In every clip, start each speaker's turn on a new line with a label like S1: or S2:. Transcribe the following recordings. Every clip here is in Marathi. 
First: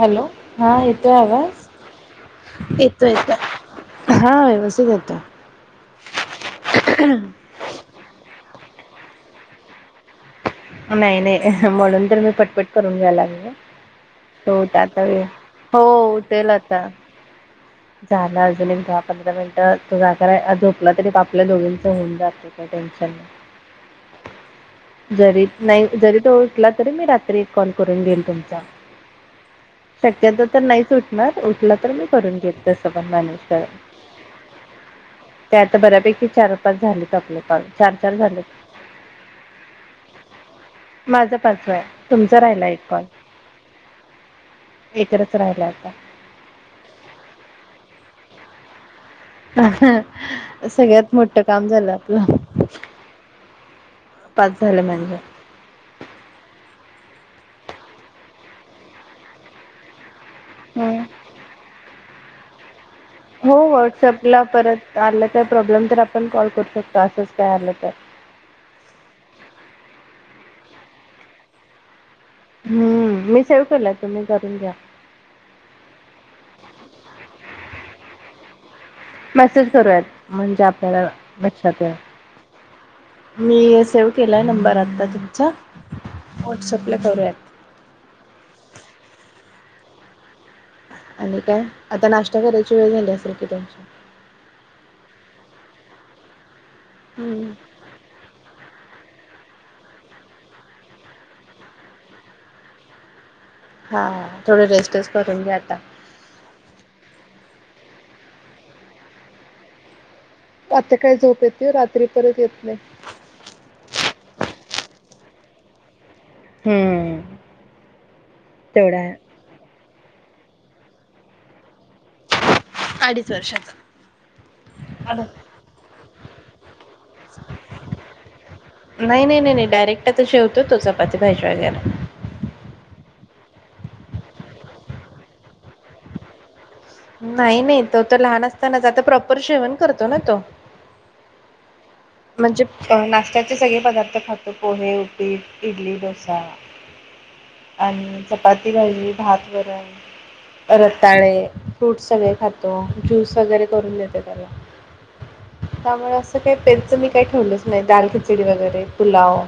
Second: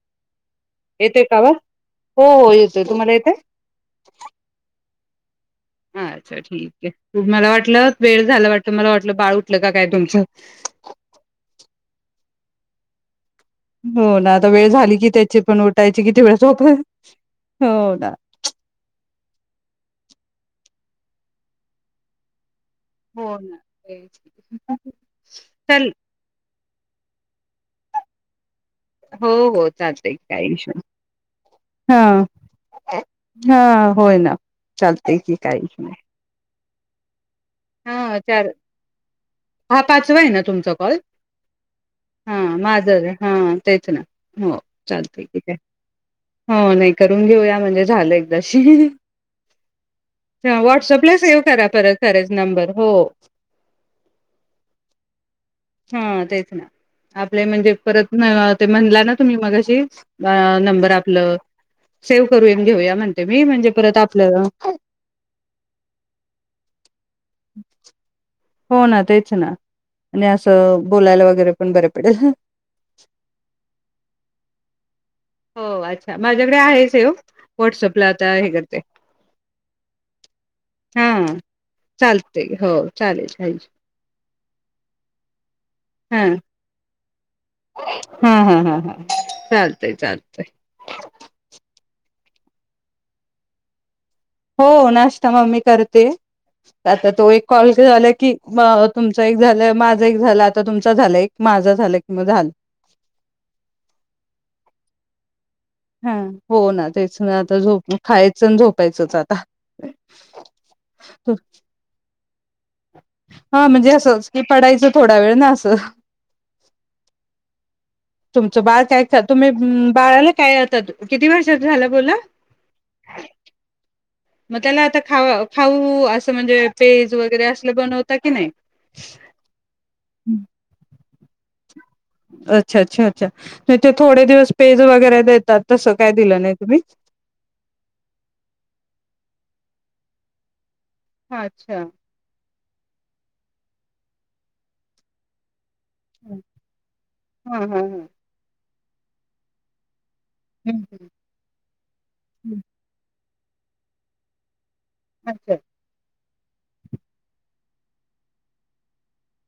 S1: हॅलो हा येतोय आवाज,
S2: हो हो येतोय
S1: येतो
S2: तुम्हाला
S1: येतोय हा व्यवस्थित ये [inaudible]
S2: हा अच्छा ठीक आहे मला वाटलं वेळ झाला वाट ते मला वाटलं बाळ उठलं का काय तुमचं
S1: अ नायी नायी म्हणून तर मी पटपट करून घ्याय लाग
S2: हो ना आता वेळ झाली की त्याची पण
S1: [unintelligible] हो
S2: उठायची किती वेळ
S1: उठेल
S2: झोप
S1: आता
S2: हो ना.
S1: झालं अजून एक धा पंधरा मिनिट तो जा खराय आज झोपला तरी त आपल्या दोघींचं होऊन जातंय
S2: हो ना तेच की
S1: नाई जरी तो उठला तरी मी रात्री एक कॉल करून देईन तुमचा
S2: हो हो चालतंय
S1: शक्यतो
S2: काही
S1: तर
S2: इशू नाही.
S1: नाहीच उठणार उठला तर मी
S2: हा
S1: करून घेत तस पण मॅनेज
S2: हा
S1: करण
S2: होय ना चालतंय की
S1: ते
S2: काही
S1: आता
S2: इशू नाही.
S1: बऱ्यापैकी चार वा पाच झालित आपलं
S2: हा चार हा पाचवाय हय न तूमचा काॅल
S1: माझा पाचवा आहे तुमचा
S2: ह‌्
S1: राहिला एक कॉल
S2: माझं ह‌् तेच ना हो चालतंय
S1: एकत्रच
S2: ठिकाय
S1: राहिला आता
S2: हो नई करून घेऊया म्हणजे झालं एक दशि ही ही
S1: अ सगळ्यात मोठं काम झालं आपलं
S2: बरं हो
S1: पाच झालं म्हणजे
S2: ह‌् तेच ना आपले म्हणजे परत ते म्हणला ना तुम्ही मगाशी आ नंबर
S1: हम्म.
S2: आपलं सेव करयुन घेऊया म्हण
S1: हो व्हॉट्सअपला परत आलं का प्रॉब्लेम तर आपण कॉल करू शकतो असच तयारल तर
S2: हो ना तेच ना आणि असं बोलायला वगैरे पण बरं पडेल.
S1: हम्म मी सेव केला तुम्ही करून घ्या
S2: हो अच्छा माझ्याकडे आहे सेव व्हॉट्सअपला आता हे कर
S1: मेसेज करूयात म्हणजे आपल्याला अ
S2: हा.
S1: लक्षात
S2: चालते हो चालेल हा
S1: मी सेव केलाय नंबर आता तूमचा व्हाट्सअप ल करूयात
S2: ह‌ ह‌ ह‌ हा चालतंय चालतय
S1: आणि काय आता नाष्टा करायची वेळ झाली असेल की तुमची
S2: हो नाष्टा मम्मी करतेय आता तो एक
S1: हम्म
S2: कॉल झाअला की म तुम च एक झालं, माझं एक झालं, आता तुमच झालं एक माझं झालं कि म झालं
S1: हा थोडं रेस्टच करून घ्या आ
S2: हा हो ना तेच ना आता झोपू खायचं अन झोपायचंच आता
S1: आता काय झोप येते, रात्री परत येत नाय
S2: हा म्हणजे असंच की पडायचं थोडा वेळ ना अस
S1: हम्म
S2: तुमचं बाळ
S1: तेवढा
S2: काय
S1: आहे.
S2: कर तुमी बाळाला काय आता तो किती वर्षात झाला बोल्ला
S1: अडीच वर्षाचा
S2: म त्याला आता खा खाऊ अस त्यो म्हणजे प
S1: नाई नई नई नई डायरेक्ट अता जेवतो तो च पाती भाजी वगैरे
S2: अच्छा च्छा च्छा च्छा नई ते थोडे दिवस पेज वगैरे देतात तसं काय दिलं नई
S1: नाई नई तो तर लहान असतानाच आता प्रॉपर जेवण करतो ना तो
S2: हा अच्छा!
S1: म्हणजे अ नाष्ट्याचे सगळे पदार्थ खातो पोहे उपीट इडली डोसा
S2: हा हा हा हम्म
S1: आणि चपा ती रायली भात वरण
S2: हम्म.
S1: रताळे, फ्रूट सगळे खातो ज्यूस स वगैरे करून देते त्याला
S2: अच्छा
S1: त्यामुळे अस [unintelligible] तर मी काय ठेवलंच नाही दाल खिचडी वगैरे पुलाव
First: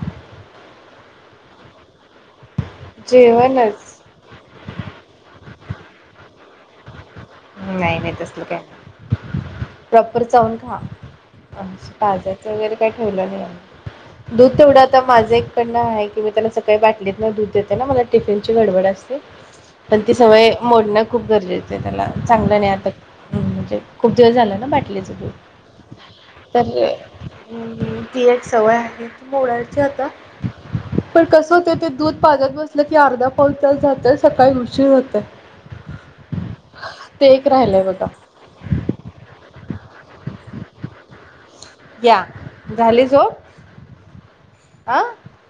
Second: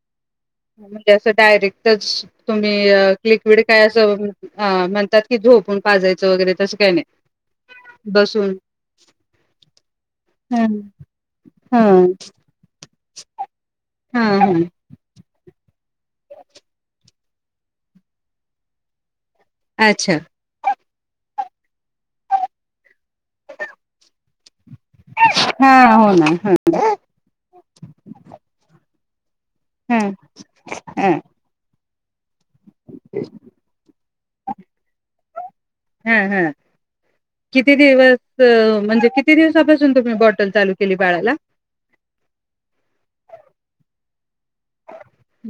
S2: मग म्हणली असं डायरेक्टच तुम्ही लिक्विड काय
S1: जेवणच
S2: असं अं म्हणतात की झोपून पाजायचं वगैरे तसं काय नाय
S1: नाय नाय तसलं काय नाय प्रॉपर चाऊन
S2: हा
S1: खा
S2: हा
S1: पाजायचं वगैरे काय ठेवलं नाय दूध
S2: हा
S1: तेवढ आता माझं एक न्हाय मी त्याला सकाळी बाटलीत मग दूध देताना मला टिफिन ची गडबड असते पण
S2: अच्छा
S1: ती सवय मोडणं खूप गरजेचं हायं त्याला चांगलं नाय आता म्हणजे खूप दिवस झाले ना
S2: हा हो ना
S1: [unintelligible]
S2: ह
S1: तरी अम्, ती एक सवय आहे मोडायचंय
S2: ह
S1: आता
S2: ह
S1: पण कस होतय ते दूध पाजत बस म्हटलं की अर्धा पाउन तास जा तर सकाळी उशीर होतोय
S2: हा हा किती
S1: राहिलंय बघा
S2: दिवस? म्हणजे किती दि कशापासून तुम्ही बॉटल चालू केली बाळाला?
S1: या झाली झोप आ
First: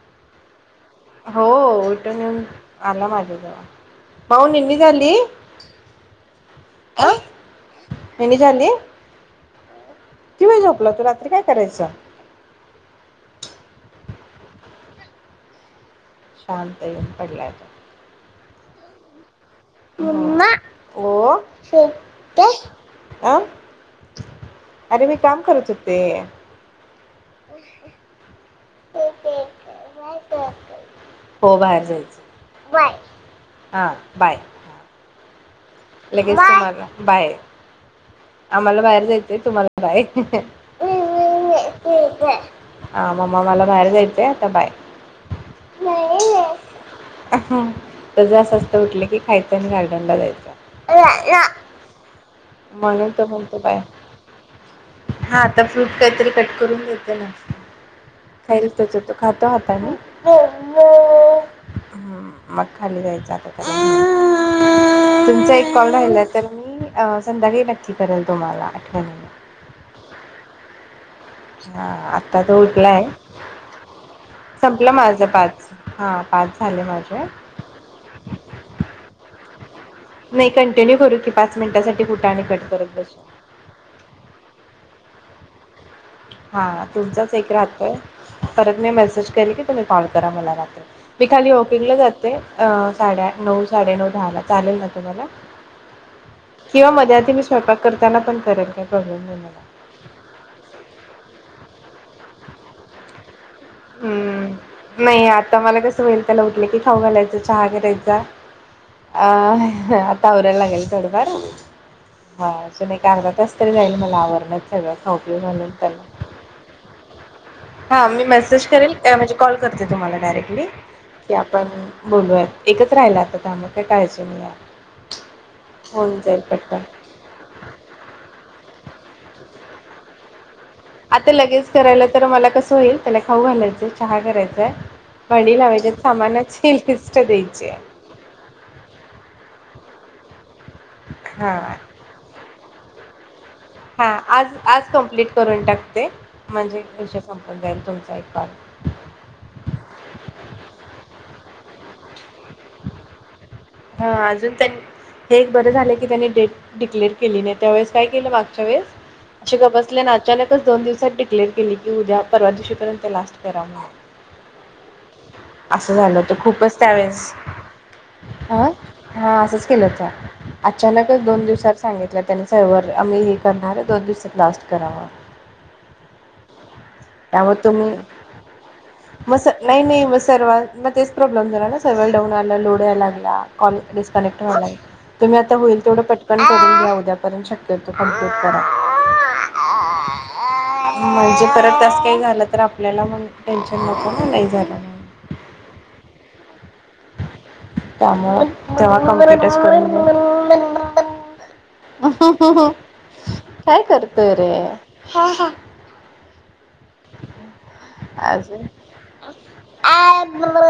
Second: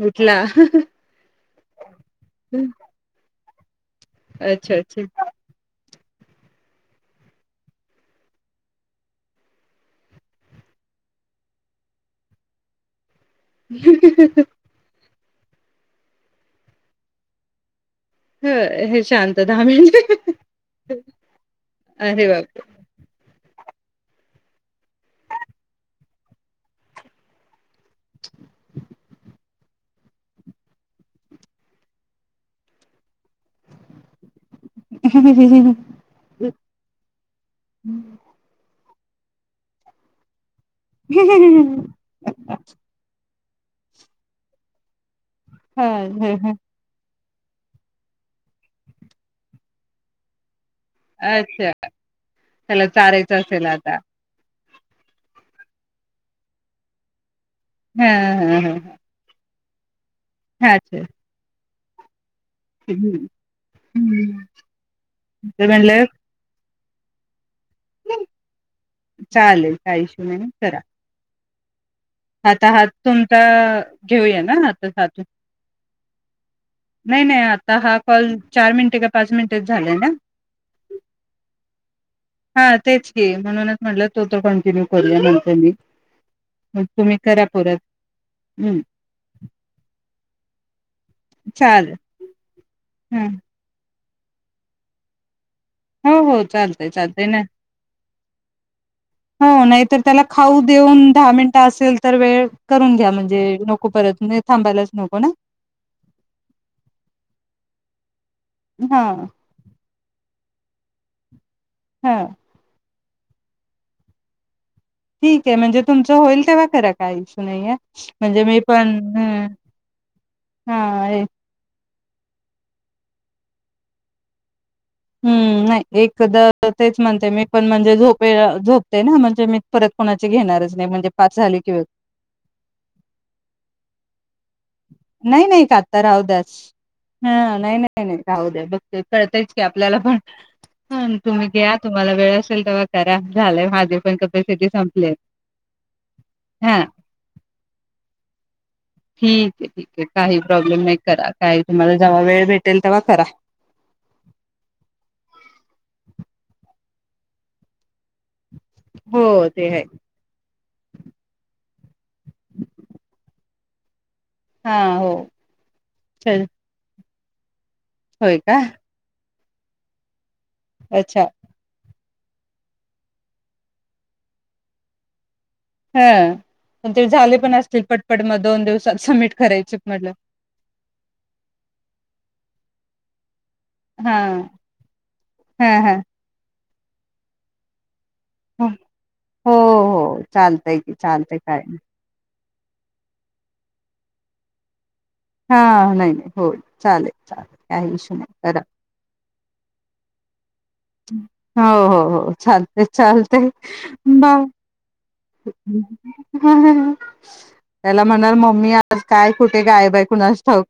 S2: उठला हं हं
S1: हो उठून येेऊन आला माझ्याजवळ माऊ
S2: अच्छा
S1: निन्नी
S2: अच्छा
S1: झाली आ निन्नी झाली किती वेळ झोपला तू रात्री काय करायचा
S2: [inaudible]
S1: शांत येऊन पडलाय तो
S2: हु हे शां
S1: मम्मा ओ
S2: अरे
S1: शेतय
S2: बापरे
S1: अं अरे मी काम करत हुते [inaudible] हो बाहेर जायचं बाय हा बाय
S2: हुं हुं हूहुहूं
S1: लगेच तुम्हाला बाय, बाय आम्हाला बाहेर जायचंय तुम्हाला पण बाय
S2: [inaudible]
S1: मग मला बाहेर जायच आता बाय
S2: हा ह ह
S1: हा त्याच असं असतं की उठलं की खायचं आणि गार्डनला जायचं
S2: अच्छा, त्याला
S1: म्हणून
S2: चाराय
S1: तो म्हणतो
S2: चालतय ना
S1: बाय
S2: आता?
S1: हा आता फ्रूट काहीतरी कट करून देते ना
S2: हा् हा
S1: खाईल
S2: हा
S1: त्याच्या तो हात हाय ना हो
S2: हा ठेव
S1: हा मग खाली जायचं
S2: हम्म.
S1: [unintelligible] तुमचा
S2: ते
S1: एक कॉल
S2: म्हणलं
S1: राहिला तर मी अ संध्याकाळी बा
S2: चालेल काय इशू नाही करा
S1: हा तो
S2: आता हा
S1: उठलाय
S2: तुमचा घेऊया ना
S1: संपलं
S2: [unintelligible]
S1: माझं पाच. हा पाच झाले
S2: नाही
S1: माझे.
S2: नाही आता हा कॉल चार मिनटे का पाच मिनिट झालाय ना
S1: नाही कंटिन्यू करू की पाच मिनिटासाठी कुठं आणि कट
S2: हा
S1: करत
S2: तेच
S1: बसू.
S2: की म्हणूनच म्हटलं तो तर कंटिन्यू करू [unintelligible]
S1: हा तुमचाच एक राहतोय, परत
S2: हम्म
S1: मी मेसेज करीन की तुम्ही कॉल करा मला रा- मी खाली
S2: चालेल
S1: वाॅकिंगला जाते अ
S2: ह
S1: साडेआठ नऊ साडेनऊ दहाला चालेल ना तुम्हाला?
S2: हो हो चालतय
S1: किंवा मध्ये
S2: चालतय
S1: आधी
S2: ना
S1: मी स्वयंपाक करताना पण करेल काही प्रॉब्लेम नाही
S2: हो
S1: मला
S2: नाहीतर त्याला खाऊ देऊन दहा मिनिटं असेल तर वेळ करून घ्या म्हणजे नको परत म्हणजे थांबायलाच
S1: हम्म
S2: नको
S1: नाही
S2: ना
S1: आता मला कसं होईल त्याला उठलं की खाऊ घालायचं चहा करायचा
S2: हा
S1: अ आता आवर त्या वेळेला लागलेलं थोडंफार हा अजून एक अर्धा तास तरी जाईल मला आवरण्यात सगळं खाऊ पिऊ
S2: ठीके
S1: घालून
S2: म्हणजे
S1: त्याला
S2: तुमचं होईल तेव्हा करा काय इशू नाहीए
S1: हा
S2: म्हणजे मी
S1: मेसेज
S2: पण
S1: करेल ऍ म्हणजे
S2: हं
S1: कॉल करते तुम्हाला डायरेक्टली
S2: हा
S1: की आपण बोलूया एकच राहिला आता त्यामुळे काय काळजी नाहीये
S2: हम्म नाही एकदा तेच म्हणते मी पण म्हणजे झोपेला झोप ते ना म्हणजे मी परत कोणाची घेणारच नाही म्हणजे
S1: आता
S2: पाच झाली
S1: लगेच
S2: की
S1: करायला तर मला कसं होईल त्याला खाऊ घालायचं, चहा कराय
S2: नाही, नाही का आता राहू द्याच
S1: लिस्ट
S2: हा
S1: द्यायची
S2: नाही,
S1: आहे
S2: नाही, नाही राहू द्या बघते कळतयच की आ आपल्याला पण ह तुम्ही
S1: हा
S2: घ्या तुम्हाला वेळच होतील तवा करा झालंय माझे
S1: हा
S2: पण
S1: आज,
S2: कपॅसिटी
S1: आज
S2: संपले
S1: कंप्लीट करून टाकते म्हणजे
S2: हा
S1: विषय संपून जाईल तुमचा एक काॅल
S2: ठीक आहे, ठीक आहे काही प्रॉब्लेम नाही करा काही तुम्हाला जेव्हा वेळ भेटेल तेव्हा खरा
S1: हा अजून त्यां हे एक बरं झालं की त्यांनी डेट डिक्लेअर केली नाही त्यावेळेस काय केल मागच्या वेळेस
S2: हो
S1: अशी
S2: ते
S1: गप
S2: आहे
S1: बसले आणि अचानकच दोन दिवसात डिक्लेर केली की उद्या परवा दिवशीपर्यंत लास्ट करा मग
S2: हा, हो
S1: असं झालं होतं
S2: चल
S1: खूपच त्यावेळेस
S2: होय का?
S1: हा हा असंच केल जा
S2: अच्छा
S1: अचानकच दोन दिवसांत सांगित तर त्यांनी [unintelligible] आम्ही हे करणार आहे दोन दिवसात लास्ट करावा
S2: हम्म
S1: अहो तुम्ही
S2: दिवसात सबमिट
S1: मग
S2: करायचे
S1: नाही, नाही
S2: म्हटलं.
S1: मग सर्वा मग तेच प्रॉब्लेम झाला ना सरवर डाऊन आला लोड होया लागला कॉल
S2: हां.
S1: डिस्कनेक्ट व्हायलाय तुम्ही आता
S2: हां,
S1: होईल
S2: हां.
S1: तेवढं पटकन करून घ्या उद्यापर्यंत शक्यत कमप्लीट करा
S2: हो, हो चालतंय की चालतंय
S1: म्हणजे
S2: काय नाही.
S1: परत ते काही झालं तर आपल्याला मग टेन्शन नको ना नाही झालं म्हणून
S2: हा नाही, नाही हो चालेल, चालेल काय इशू नाही
S1: त्यामुळं
S2: करा
S1: [unintelligible]
S2: हो, हो, हो चाललय, चालतय
S1: काय करतोय
S2: बाय त्याला म्हणाल
S1: अजुन
S2: मम्मी आज काय कुठे गायब आहे कुणास ठाऊक.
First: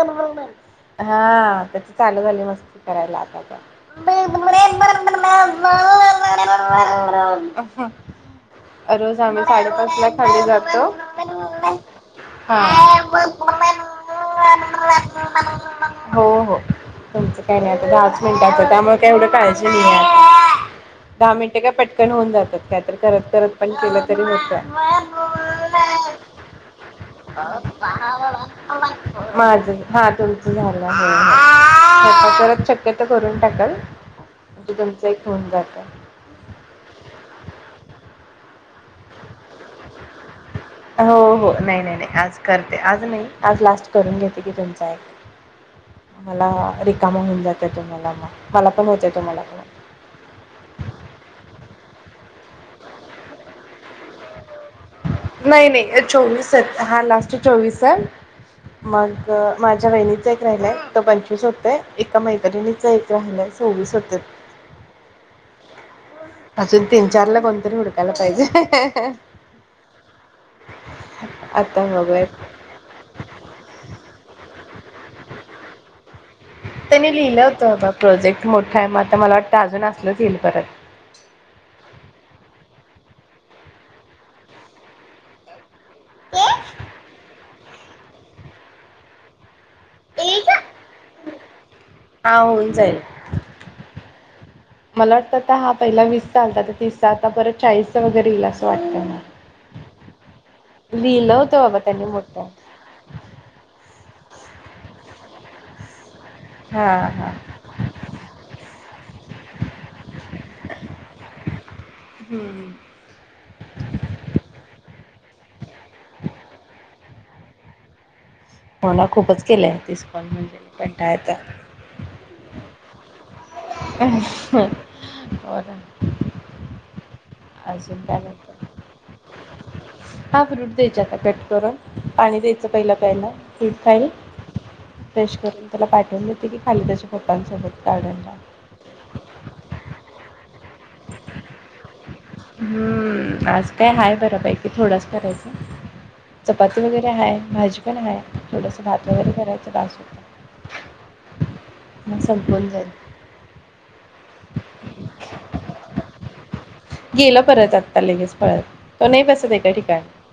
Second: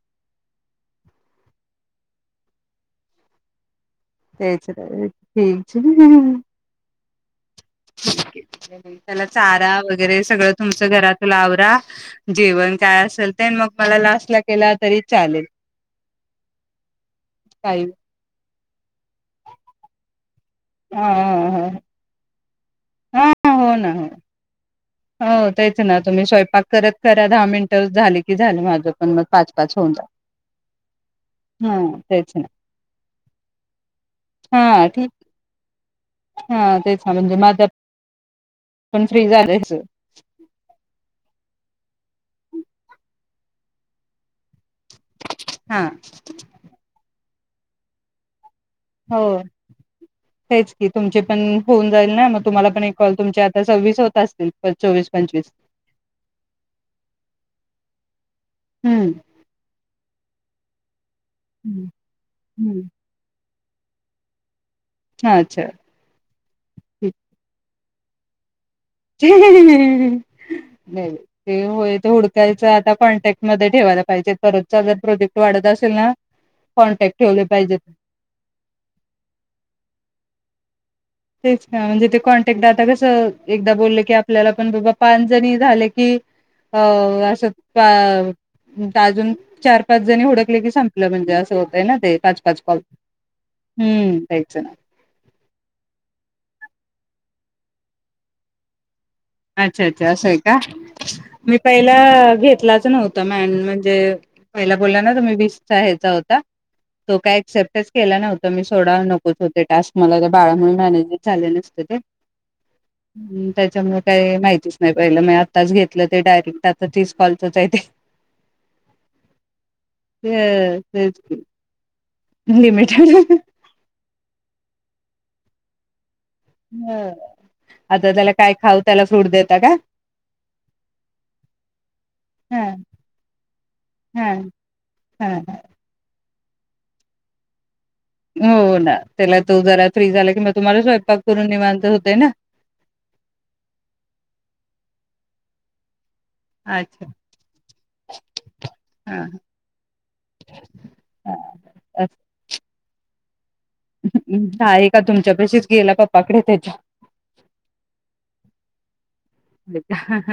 S1: हा त्याची चालू झाले मस्ती करालाय आता त्या
S2: तेच [unintelligible]
S1: रोज
S2: त्याला
S1: आम्ही
S2: चारा
S1: साडेपाच ला
S2: वगैरे
S1: खाली
S2: सगळं तुमच
S1: जातो.
S2: घरात चला आवरा
S1: हा.
S2: जेवण काय असेल ते मग मला लास्ट ला केला तरी चालेल
S1: हो हो तुमचं काही नाही
S2: ताई
S1: दहाच आता त्यामुळे काही एवढं काही काळजी नाही
S2: हा
S1: दहा
S2: हा
S1: मिनिटे काय पटकन होऊन जातात काय करत
S2: हा
S1: करत
S2: हा
S1: पण
S2: हो ना
S1: केलं तरी होतं
S2: हो तेच ना तुम्ही स्वयंपाक करत करा दहा मिनटं झाली की झालं माझ पण मग पाच
S1: माझ
S2: पाच होऊन जात
S1: हा तुमचं झालं हो
S2: हा
S1: हो
S2: तेच
S1: स्वयंपाक
S2: ना
S1: करत शक्यतो करून टाकाल म्हणजे
S2: हा
S1: तुमचं
S2: ठीक
S1: एक होऊन जातं
S2: हा तेच ना म्हणजे माझ पण फ्री झालं [inaudible] ह [inaudible]
S1: हो हो नाही नाही नाही आज करते आज नाही आज लास्ट करून घेते की त्यान चं
S2: हा
S1: [inaudible] मला रिकाम होऊन जात [inaudible] तुम्हाला [inaudible] होते
S2: हो
S1: तुम्हाला पण
S2: हेच की तुमचे पण होऊन जाईल ना मग तुम्हाला पण एक कॉल तुमच्या आता सहविस होत असतील चोवीस पंचवीस
S1: नाही नाही चोवीसयत हा लास्ट चोवीसय
S2: हम्म
S1: मग माझ्या वहिणीच आता एक राहिलंय पंचवीस होते एका
S2: हम्म
S1: मैत्रिणीचा एक राहिलाय चोवीस होतेत
S2: ह अच्छा
S1: अजून
S2: ठीक
S1: तीन चार ला कोणतरी हुडकायचं त्याला पाहिजे [inaudible]
S2: [inaudible] ते
S1: आता
S2: होय ते
S1: बघूया
S2: हुडकायचे आता कॉन्टॅक्ट मध्ये ठेवायला पाहिजे परत सगळ्या प्रोजेक्ट वाढत असेल ना
S1: त्यानी
S2: कॉन्टॅक्ट
S1: लिहिलं
S2: ठेवले
S1: होत
S2: पाहिजेत
S1: बा प्रोजेक्ट मोठा आहे मग आता मला वाटतं अजून असलंच येईल परत
S2: तेच का म्हणजे ते कॉन्टॅक्ट [inaudible] कसं एकदा बोललं की आपल्याला पण बाबा पांच जणी झाले कि अ असं [inaudible] अजून चार पाच जणी हुडकलं की संपलं म्हणजे हो [inaudible] ना ते
S1: हा
S2: पाच पाच
S1: होऊन
S2: कॉल
S1: जाईल.
S2: हम्म [inaudible]
S1: मला वाटतं आता हा पहिला वीस चालता तीसचा आता परत चाळीसचा वगैरे येईल असं वाटतं मला
S2: अच्छा अच्छा असय का
S1: लिहिलं
S2: [inaudible] मी
S1: होतं बाबा
S2: पहिला
S1: त्यांनी मोठं.
S2: घेतलाच नव्हता मॅडमनी [inaudible] ते तुम्ही पहिला बोलला ना वीसचा होता [inaudible]
S1: हा
S2: तो
S1: हा
S2: काय अक्सेप्टच केला नव्हता मी सोडा नकोच होते टास्क मला बाळामुळे मॅनेजच झाले नसते ते त्याच्यामुळे माहितीच नाही पाहिल नाही आताच घेतलं ते डायरेक्ट आता तीस कॉलच च आहे ते.
S1: मना खूपच केलय दिसकॉन म्हणजे कंटाळा
S2: तेच
S1: येतय.
S2: लिमिटेड हंह
S1: अं हं होय
S2: हम्
S1: अजून काय नाही
S2: देता का
S1: हा फ्रूट द्यायचे आता कट करून, पाणी
S2: हा
S1: द्यायचं पहिला प्यायला फ्रूट खाईल
S2: हा
S1: फ्रेश
S2: हा
S1: करून त्याला पाठवून दे ते काय खाली त्याच्या पप्पासोबत
S2: हो ना त्याला तो जरा फ्री झाला कि मग तुम्हाला स्वयंपाक करून निवांत होतय ना.
S1: हम्म आज काय हाय बऱ्या पैकी थोडाच करायचा हाय. चपाती
S2: अच्छा
S1: वगैरे हाय भाजी पण हाय थोडस भात
S2: हा
S1: वगैरे करायच बास
S2: हा
S1: होतंय मग संपून जाईल.
S2: आहे का तुमच्यापशीच? गेला पप्पाकडे त्याच्या.
S1: गेला परत आत्ता लगेच पळत. तो नाही बसत एका ठिकाणी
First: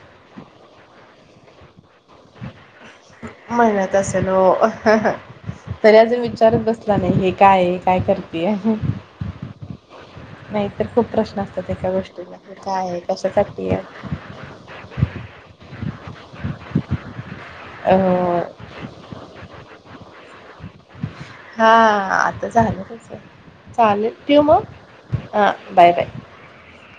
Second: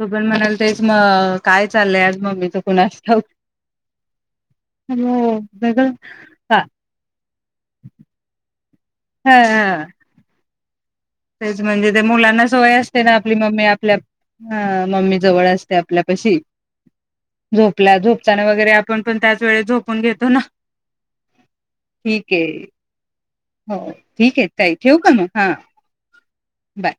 S2: ण मणा [inaudible] तेच म काय चाललंय आज मम्मीच? कुणास ठाऊक
S1: म्हणत असेल ओ
S2: सगळं
S1: तरी अजून
S2: हा
S1: विचारत बसला नाही हे काय आहे? काय करतीये?
S2: हा
S1: नाहीत
S2: तेच म्हणजे ते मुलांना सवय
S1: काय आहे
S2: असते ना आपली मम्मी
S1: कशासाठी
S2: आपल्या
S1: आहे
S2: आ मम्मी जवळ अस ते आपल्यापशी झोपल्या. झोपताना
S1: अ
S2: वगैरे आपण पण त्याच वेळे झोप फोन घेतो ना.
S1: हा
S2: ठीक
S1: आता
S2: आहे
S1: झालं तस
S2: हो
S1: चालेल
S2: ठीक
S1: ठेव
S2: आहे
S1: मग.
S2: ताई ठेवू का मग
S1: हा बाय-बाय
S2: बाय